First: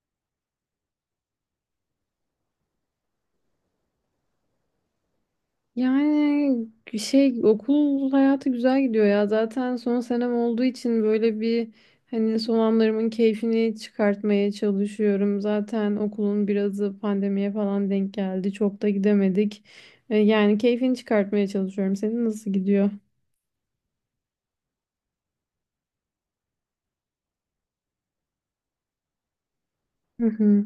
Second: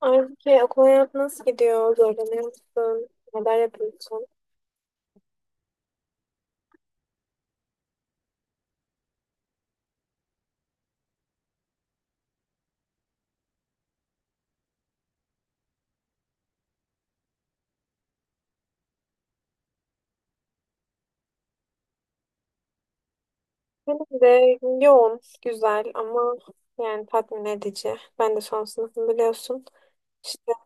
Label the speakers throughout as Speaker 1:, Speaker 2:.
Speaker 1: Halbuki okul hayatı nasıl gidiyor? Zorlanıyor musun? Neler yapıyorsun?
Speaker 2: Yani şey okul hayatı güzel gidiyor ya. Zaten son senem olduğu için böyle bir hani son anlarımın keyfini çıkartmaya çalışıyorum. Zaten okulun birazı pandemiye falan denk geldi. Çok da gidemedik. Yani keyfini çıkartmaya çalışıyorum. Senin nasıl gidiyor?
Speaker 1: Benim de yoğun, güzel ama yani tatmin edici. Ben de son sınıfım biliyorsun.
Speaker 2: Hı
Speaker 1: İşte
Speaker 2: hı.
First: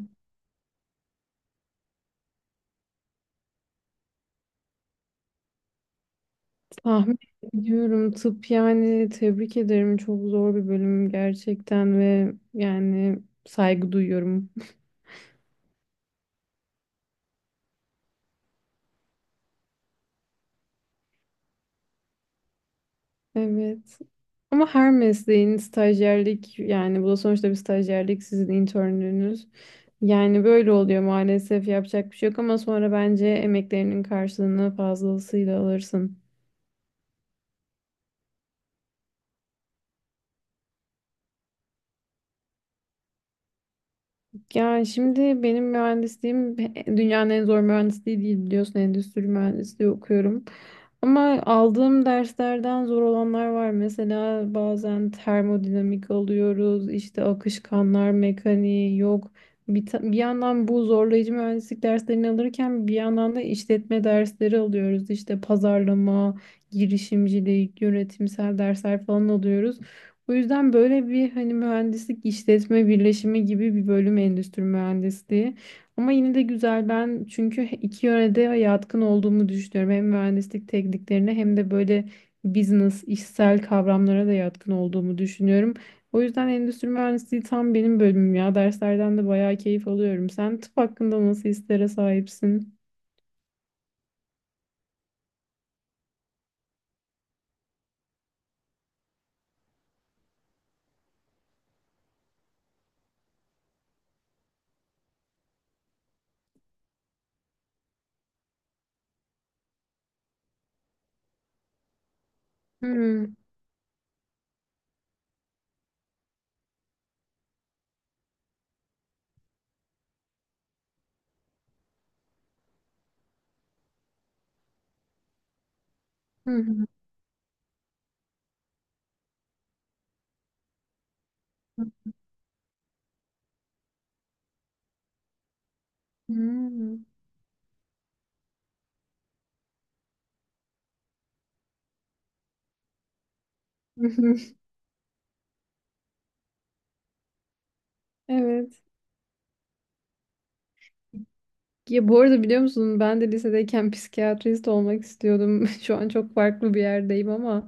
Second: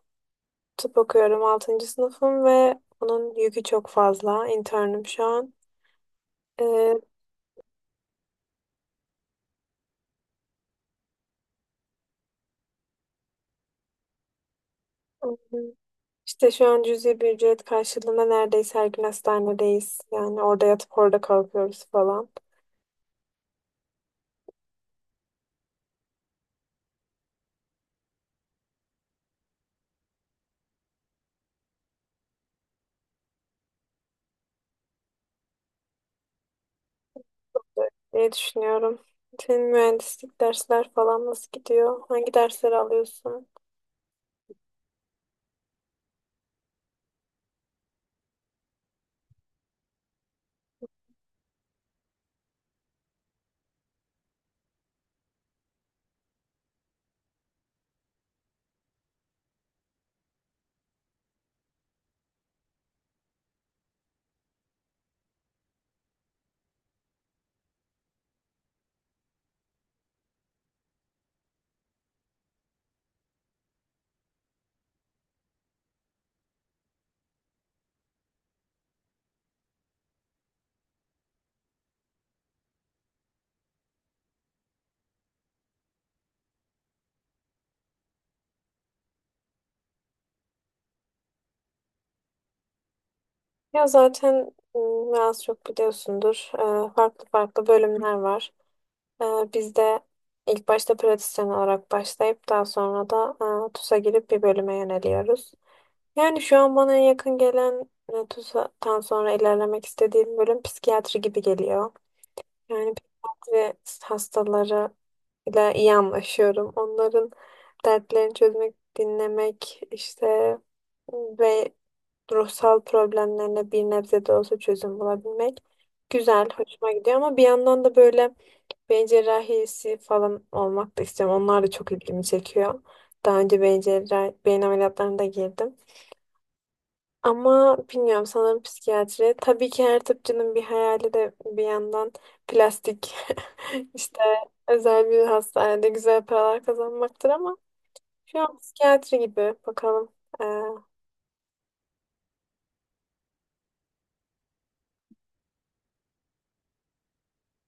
Speaker 1: tıp okuyorum, altıncı sınıfım ve onun yükü çok fazla. İnternim şu an. Ee,
Speaker 2: Tahmin ediyorum tıp yani tebrik ederim. Çok zor bir bölüm gerçekten ve yani saygı duyuyorum.
Speaker 1: İşte şu an cüzi bir ücret karşılığında neredeyse her gün hastanedeyiz. Yani orada yatıp orada kalkıyoruz falan.
Speaker 2: Evet. Ama her mesleğin stajyerlik yani bu da sonuçta bir stajyerlik sizin internlüğünüz. Yani böyle oluyor maalesef yapacak bir şey yok ama sonra bence emeklerinin karşılığını fazlasıyla alırsın.
Speaker 1: Ne düşünüyorum. Senin mühendislik dersler falan nasıl gidiyor? Hangi dersleri alıyorsun?
Speaker 2: Yani şimdi benim mühendisliğim dünyanın en zor mühendisliği değil biliyorsun endüstri mühendisliği okuyorum. Ama aldığım derslerden zor olanlar var. Mesela bazen termodinamik alıyoruz, işte akışkanlar mekaniği yok. Bir yandan bu zorlayıcı mühendislik derslerini alırken bir yandan da işletme dersleri alıyoruz. İşte pazarlama, girişimcilik, yönetimsel dersler falan alıyoruz. Bu yüzden böyle bir hani mühendislik işletme birleşimi gibi bir bölüm endüstri mühendisliği. Ama yine de güzel ben çünkü iki yöne de yatkın olduğumu düşünüyorum. Hem mühendislik tekniklerine hem de böyle business, işsel kavramlara da yatkın olduğumu düşünüyorum. O yüzden endüstri mühendisliği tam benim bölümüm ya. Derslerden de bayağı keyif alıyorum. Sen tıp hakkında nasıl hislere sahipsin?
Speaker 1: Ya zaten biraz çok biliyorsundur. Farklı farklı bölümler var. Ee, Biz de ilk başta pratisyen olarak başlayıp daha sonra da TUS'a girip bir bölüme yöneliyoruz. Yani şu an bana en yakın gelen TUS'tan sonra ilerlemek istediğim bölüm psikiyatri gibi geliyor. Yani
Speaker 2: Hmm.
Speaker 1: psikiyatri hastaları ile iyi anlaşıyorum. Onların dertlerini çözmek, dinlemek, işte, ve ruhsal problemlerine bir nebze de olsa çözüm bulabilmek güzel,
Speaker 2: Hmm.
Speaker 1: hoşuma gidiyor, ama bir yandan da böyle beyin cerrahisi falan olmak da istiyorum. Onlar da çok ilgimi çekiyor. Daha önce beyin cerrahi, beyin ameliyatlarına da girdim.
Speaker 2: Hmm.
Speaker 1: Ama bilmiyorum, sanırım psikiyatri. Tabii ki her tıpçının bir hayali de bir yandan plastik işte özel bir hastanede güzel paralar kazanmaktır, ama şu an
Speaker 2: Evet.
Speaker 1: psikiyatri gibi, bakalım. Ee,
Speaker 2: Ya bu arada biliyor musun ben de lisedeyken psikiyatrist olmak istiyordum. Şu an çok farklı bir yerdeyim ama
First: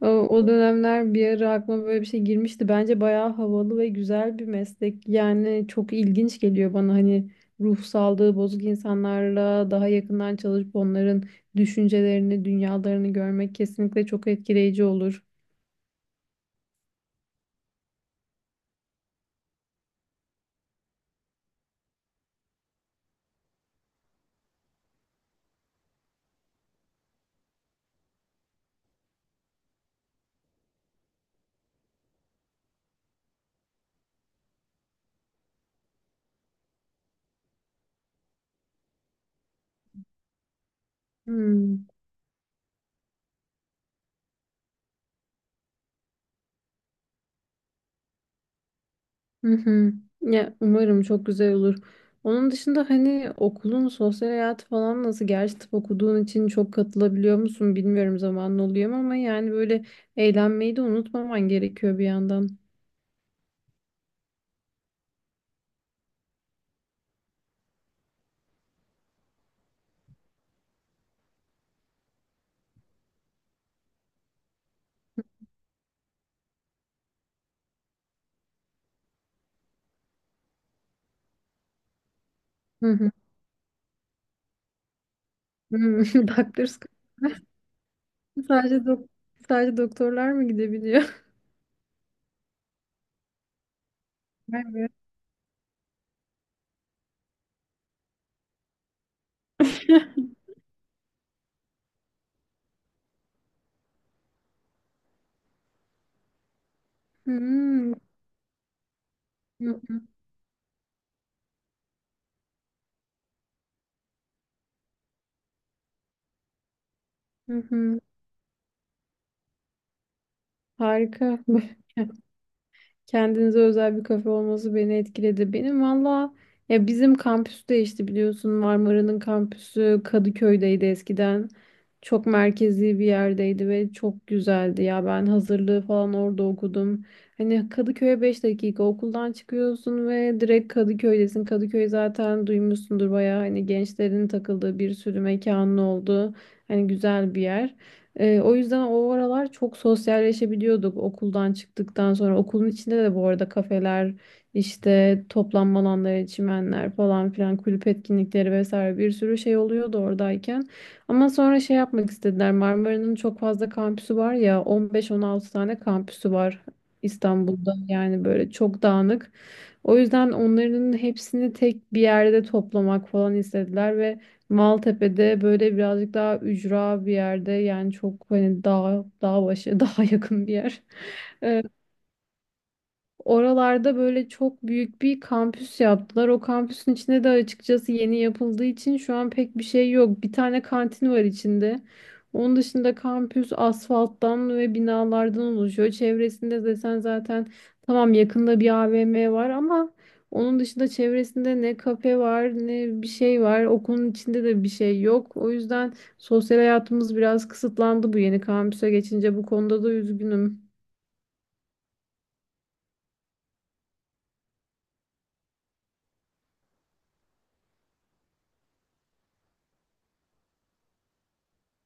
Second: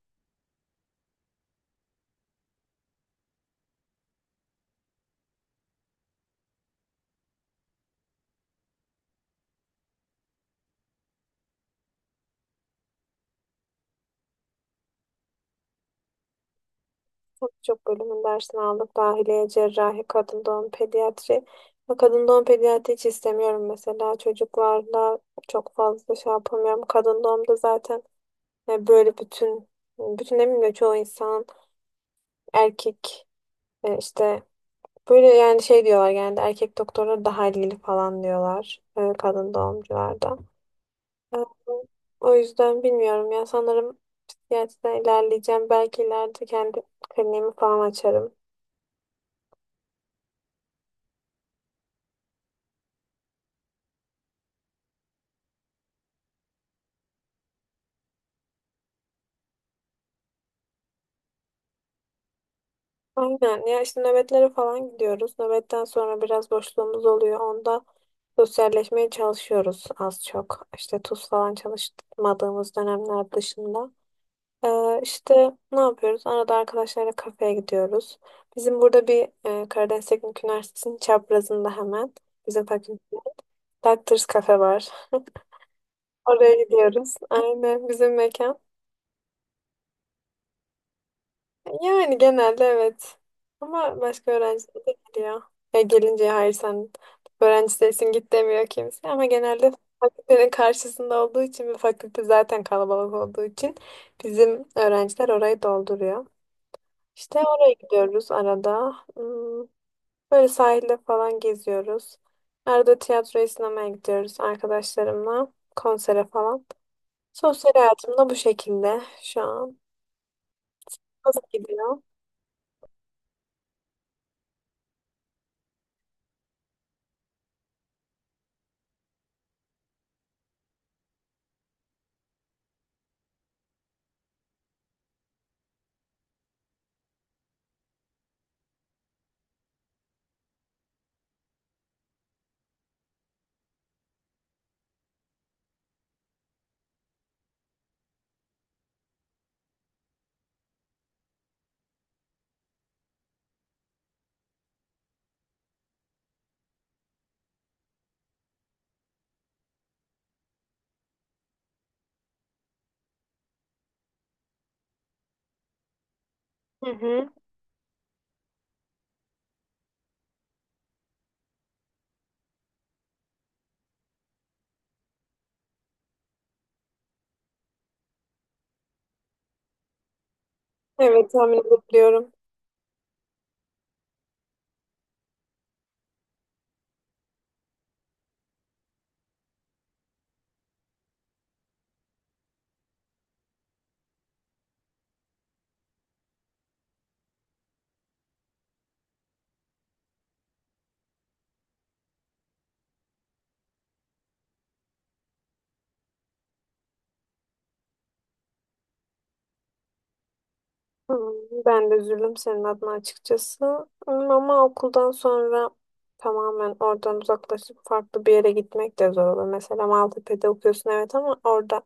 Speaker 2: o dönemler bir ara aklıma böyle bir şey girmişti. Bence bayağı havalı ve güzel bir meslek. Yani çok ilginç geliyor bana hani ruh sağlığı bozuk insanlarla daha yakından çalışıp onların düşüncelerini, dünyalarını görmek kesinlikle çok etkileyici olur.
Speaker 1: Pek çok bölümün dersini aldık. Dahiliye, cerrahi, kadın doğum, pediatri. Ve kadın doğum pediatri hiç istemiyorum mesela. Çocuklarla çok fazla şey yapamıyorum. Kadın doğumda zaten, böyle bütün eminim de çoğu insan erkek, işte, böyle, yani şey diyorlar, genelde erkek doktorlar daha ilgili falan diyorlar, kadın doğumcularda. E,
Speaker 2: Hmm.
Speaker 1: O yüzden bilmiyorum ya, sanırım psikiyatriden ilerleyeceğim. Belki ileride kendi kliniğimi falan açarım.
Speaker 2: Hı hı. Ya umarım çok güzel olur. Onun dışında hani okulun sosyal hayatı falan nasıl? Gerçi tıp okuduğun için çok katılabiliyor musun bilmiyorum zamanın oluyor mu ama yani böyle eğlenmeyi de unutmaman gerekiyor bir yandan.
Speaker 1: Aynen ya, işte nöbetlere falan gidiyoruz. Nöbetten sonra biraz boşluğumuz oluyor. Onda sosyalleşmeye çalışıyoruz az çok. İşte tuz falan çalışmadığımız dönemler dışında. İşte ne yapıyoruz? Arada arkadaşlarla kafeye gidiyoruz. Bizim burada bir, Karadeniz Teknik Üniversitesi'nin çaprazında, hemen bizim
Speaker 2: Hı
Speaker 1: fakülte,
Speaker 2: hı.
Speaker 1: Doctors Cafe var.
Speaker 2: Hı.
Speaker 1: Oraya
Speaker 2: Doctors
Speaker 1: gidiyoruz. Aynen, bizim
Speaker 2: Club'a
Speaker 1: mekan.
Speaker 2: sadece doktorlar mı gidebiliyor?
Speaker 1: Yani genelde evet. Ama başka öğrenciler
Speaker 2: Evet.
Speaker 1: de geliyor. Ya gelince hayır sen öğrenci değilsin git demiyor kimse. Ama genelde fakültenin karşısında olduğu için ve fakülte zaten kalabalık olduğu için bizim öğrenciler orayı dolduruyor. İşte oraya
Speaker 2: Hmm.
Speaker 1: gidiyoruz arada. Hmm.
Speaker 2: Hı hı.
Speaker 1: Böyle sahilde falan geziyoruz. Arada tiyatroya, sinemaya gidiyoruz arkadaşlarımla. Konsere falan.
Speaker 2: Hı
Speaker 1: Sosyal
Speaker 2: hı.
Speaker 1: hayatım da bu şekilde şu an.
Speaker 2: Harika.
Speaker 1: Nasıl gidiyor?
Speaker 2: Kendinize özel bir kafe olması beni etkiledi. Benim valla ya bizim kampüs değişti biliyorsun. Marmara'nın kampüsü Kadıköy'deydi eskiden. Çok merkezi bir yerdeydi ve çok güzeldi ya. Ben hazırlığı falan orada okudum. Hani Kadıköy'e 5 dakika okuldan çıkıyorsun ve direkt Kadıköy'desin. Kadıköy zaten duymuşsundur bayağı hani gençlerin takıldığı bir sürü mekanın oldu. Hani güzel bir yer. O yüzden o aralar çok sosyalleşebiliyorduk okuldan çıktıktan sonra. Okulun içinde de bu arada kafeler, işte toplanma alanları, çimenler falan filan, kulüp etkinlikleri vesaire bir sürü şey oluyordu oradayken. Ama sonra şey yapmak istediler. Marmara'nın çok fazla kampüsü var ya 15-16 tane kampüsü var
Speaker 1: Hı hı.
Speaker 2: İstanbul'da yani böyle çok dağınık. O yüzden onların hepsini tek bir yerde toplamak falan istediler ve Maltepe'de böyle birazcık daha ücra bir yerde yani çok hani dağ başı, dağa yakın bir yer.
Speaker 1: Evet, tahmin edebiliyorum.
Speaker 2: Oralarda böyle çok büyük bir kampüs yaptılar. O kampüsün içinde de açıkçası yeni yapıldığı için şu an pek bir şey yok. Bir tane kantin var içinde. Onun dışında kampüs asfalttan ve binalardan oluşuyor. Çevresinde desen zaten tamam yakında bir AVM var ama onun dışında çevresinde ne kafe var ne bir şey var. Okulun içinde de bir şey yok. O yüzden sosyal hayatımız biraz kısıtlandı bu yeni kampüse geçince. Bu konuda da üzgünüm.
Speaker 1: Hmm. Ben de üzüldüm senin adına açıkçası. Hmm. Ama okuldan sonra tamamen oradan uzaklaşıp farklı bir yere gitmek de zor olur. Mesela Maltepe'de okuyorsun evet, ama orada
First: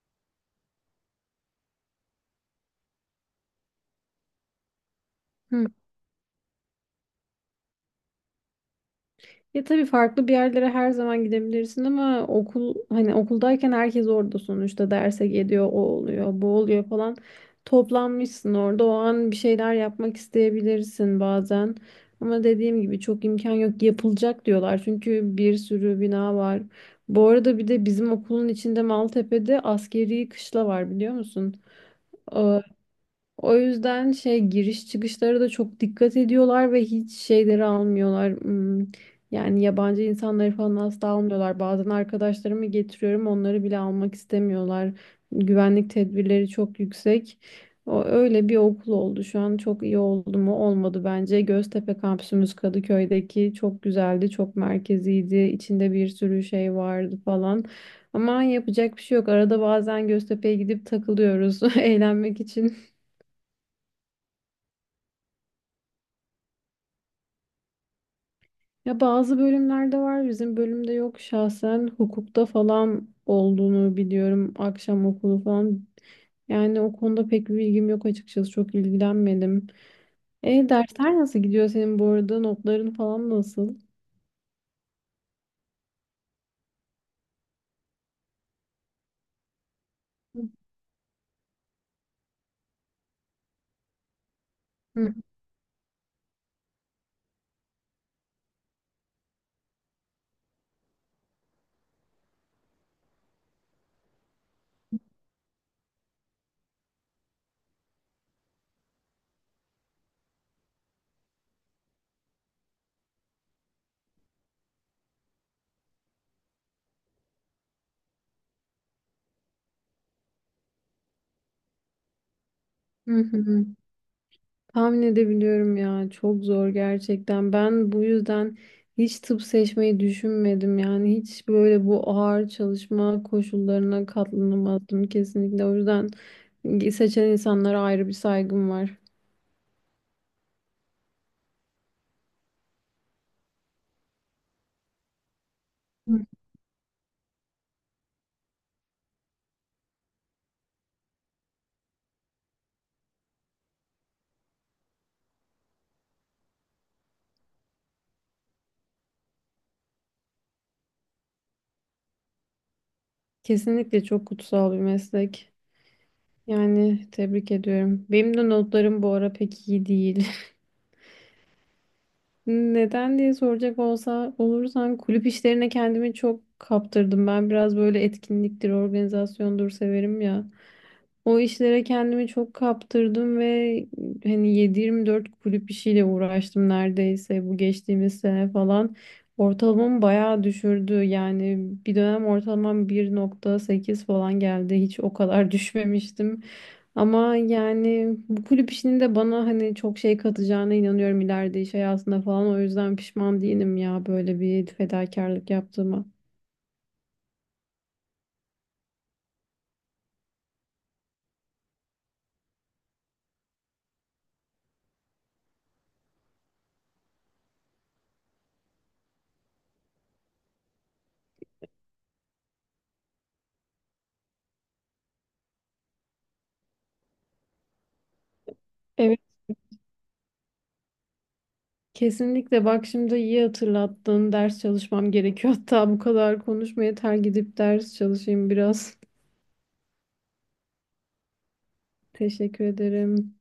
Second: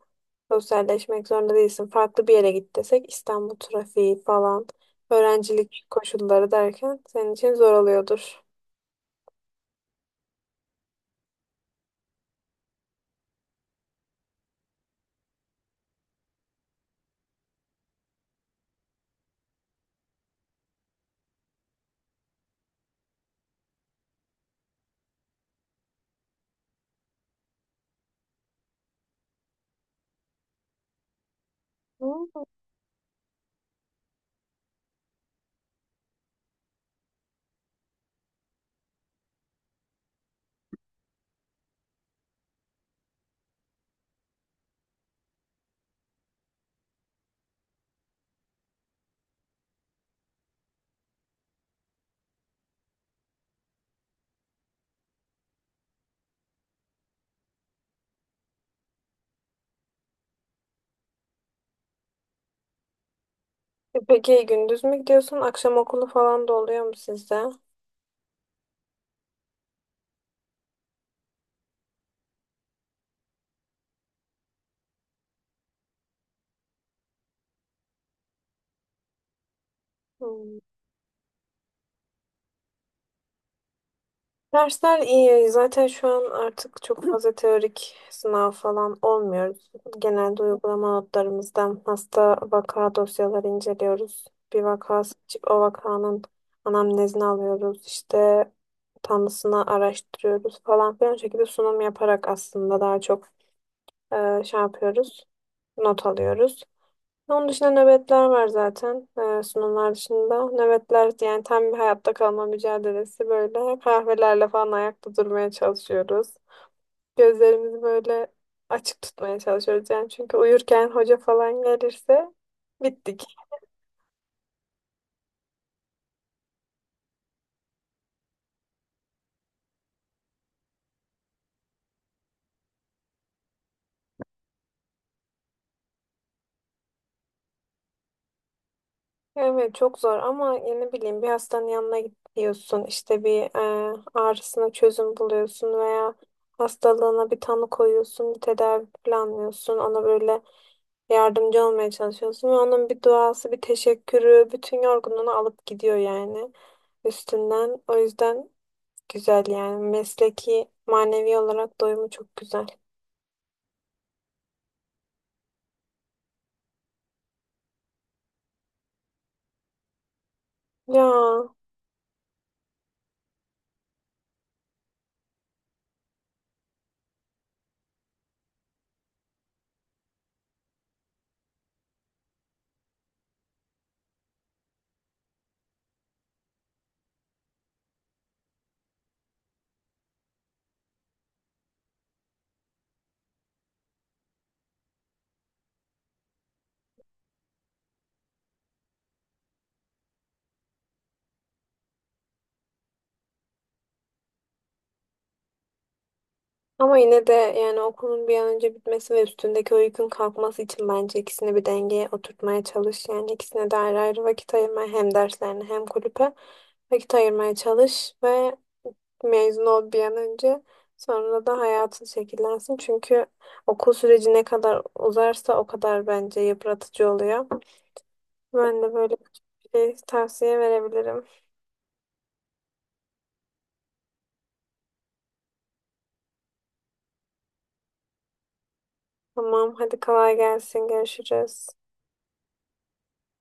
Speaker 1: sosyalleşmek zorunda değilsin. Farklı bir yere git desek, İstanbul trafiği falan, öğrencilik koşulları derken senin için zor oluyordur.
Speaker 2: Ya tabii farklı bir yerlere her zaman gidebilirsin ama okul hani okuldayken herkes orada sonuçta derse geliyor, o oluyor, bu oluyor falan. Toplanmışsın orada o an bir şeyler yapmak isteyebilirsin bazen. Ama dediğim gibi çok imkan yok yapılacak diyorlar çünkü bir sürü bina var. Bu arada bir de bizim okulun içinde Maltepe'de askeri kışla var biliyor musun?
Speaker 1: Hmm.
Speaker 2: Ee, O yüzden şey giriş çıkışlara da çok dikkat ediyorlar ve hiç şeyleri almıyorlar. Hmm. Yani yabancı insanları falan asla almıyorlar. Bazen arkadaşlarımı getiriyorum, onları bile almak istemiyorlar. Güvenlik tedbirleri çok yüksek. O öyle bir okul oldu şu an. Çok iyi oldu mu? Olmadı bence. Göztepe kampüsümüz Kadıköy'deki çok güzeldi, çok merkeziydi. İçinde bir sürü şey vardı falan. Ama yapacak bir şey yok. Arada bazen Göztepe'ye gidip takılıyoruz eğlenmek için.
Speaker 1: E peki gündüz mü gidiyorsun? Akşam okulu falan da oluyor mu sizde?
Speaker 2: Ya bazı bölümlerde var bizim bölümde yok şahsen hukukta falan olduğunu biliyorum akşam okulu falan. Yani o konuda pek bir bilgim yok açıkçası çok ilgilenmedim.
Speaker 1: Hmm.
Speaker 2: E dersler nasıl gidiyor senin bu arada notların falan nasıl?
Speaker 1: Dersler iyi. Zaten şu an artık çok fazla teorik sınav falan olmuyoruz. Genelde uygulama notlarımızdan hasta vaka dosyaları inceliyoruz. Bir vaka
Speaker 2: Hı
Speaker 1: seçip o vakanın anamnezini alıyoruz. İşte tanısını araştırıyoruz falan filan şekilde sunum yaparak aslında daha çok şey yapıyoruz. Not alıyoruz. Onun dışında nöbetler var zaten. Sunumlar dışında. Nöbetler yani tam bir hayatta kalma mücadelesi böyle. Kahvelerle falan ayakta durmaya çalışıyoruz. Gözlerimizi böyle açık tutmaya çalışıyoruz yani. Çünkü uyurken hoca falan gelirse
Speaker 2: hı
Speaker 1: bittik.
Speaker 2: hı. Tahmin edebiliyorum ya. Çok zor gerçekten. Ben bu yüzden hiç tıp seçmeyi düşünmedim. Yani hiç böyle bu ağır çalışma koşullarına katlanamazdım kesinlikle. O yüzden seçen insanlara ayrı bir saygım var.
Speaker 1: Evet çok zor, ama ya ne bileyim, bir hastanın yanına gidiyorsun, işte bir, ağrısına çözüm buluyorsun veya
Speaker 2: Hı.
Speaker 1: hastalığına bir tanı koyuyorsun, bir tedavi planlıyorsun, ona böyle yardımcı olmaya çalışıyorsun ve onun bir duası bir teşekkürü bütün yorgunluğunu alıp gidiyor yani üstünden. O yüzden güzel yani, mesleki manevi olarak doyumu çok güzel.
Speaker 2: Kesinlikle çok kutsal bir meslek. Yani tebrik ediyorum. Benim de notlarım bu ara pek iyi değil.
Speaker 1: Ya,
Speaker 2: Neden diye soracak olsa olursan kulüp işlerine kendimi çok kaptırdım. Ben biraz böyle etkinliktir, organizasyondur severim ya. O işlere kendimi çok kaptırdım ve hani 7-24 kulüp işiyle uğraştım neredeyse bu geçtiğimiz sene falan. Ortalamamı bayağı düşürdü. Yani bir dönem ortalamam 1,8 falan geldi. Hiç o kadar düşmemiştim. Ama yani bu kulüp işinin de bana hani çok şey katacağına inanıyorum ileride iş hayatında falan. O yüzden pişman değilim ya böyle bir fedakarlık yaptığıma.
Speaker 1: ama yine de yani okulun bir an önce bitmesi ve üstündeki o yükün kalkması için bence ikisini bir dengeye oturtmaya çalış. Yani ikisine de ayrı ayrı vakit ayırma, hem derslerine hem kulüpe vakit ayırmaya çalış ve mezun ol bir an önce. Sonra da hayatın şekillensin. Çünkü okul süreci ne kadar uzarsa o kadar bence yıpratıcı oluyor. Ben de böyle küçük bir şey tavsiye verebilirim.
Speaker 2: Kesinlikle bak şimdi iyi hatırlattın. Ders çalışmam gerekiyor. Hatta bu kadar konuşmaya yeter gidip ders çalışayım biraz.
Speaker 1: Tamam, hadi kolay gelsin. Görüşürüz.
Speaker 2: Teşekkür ederim.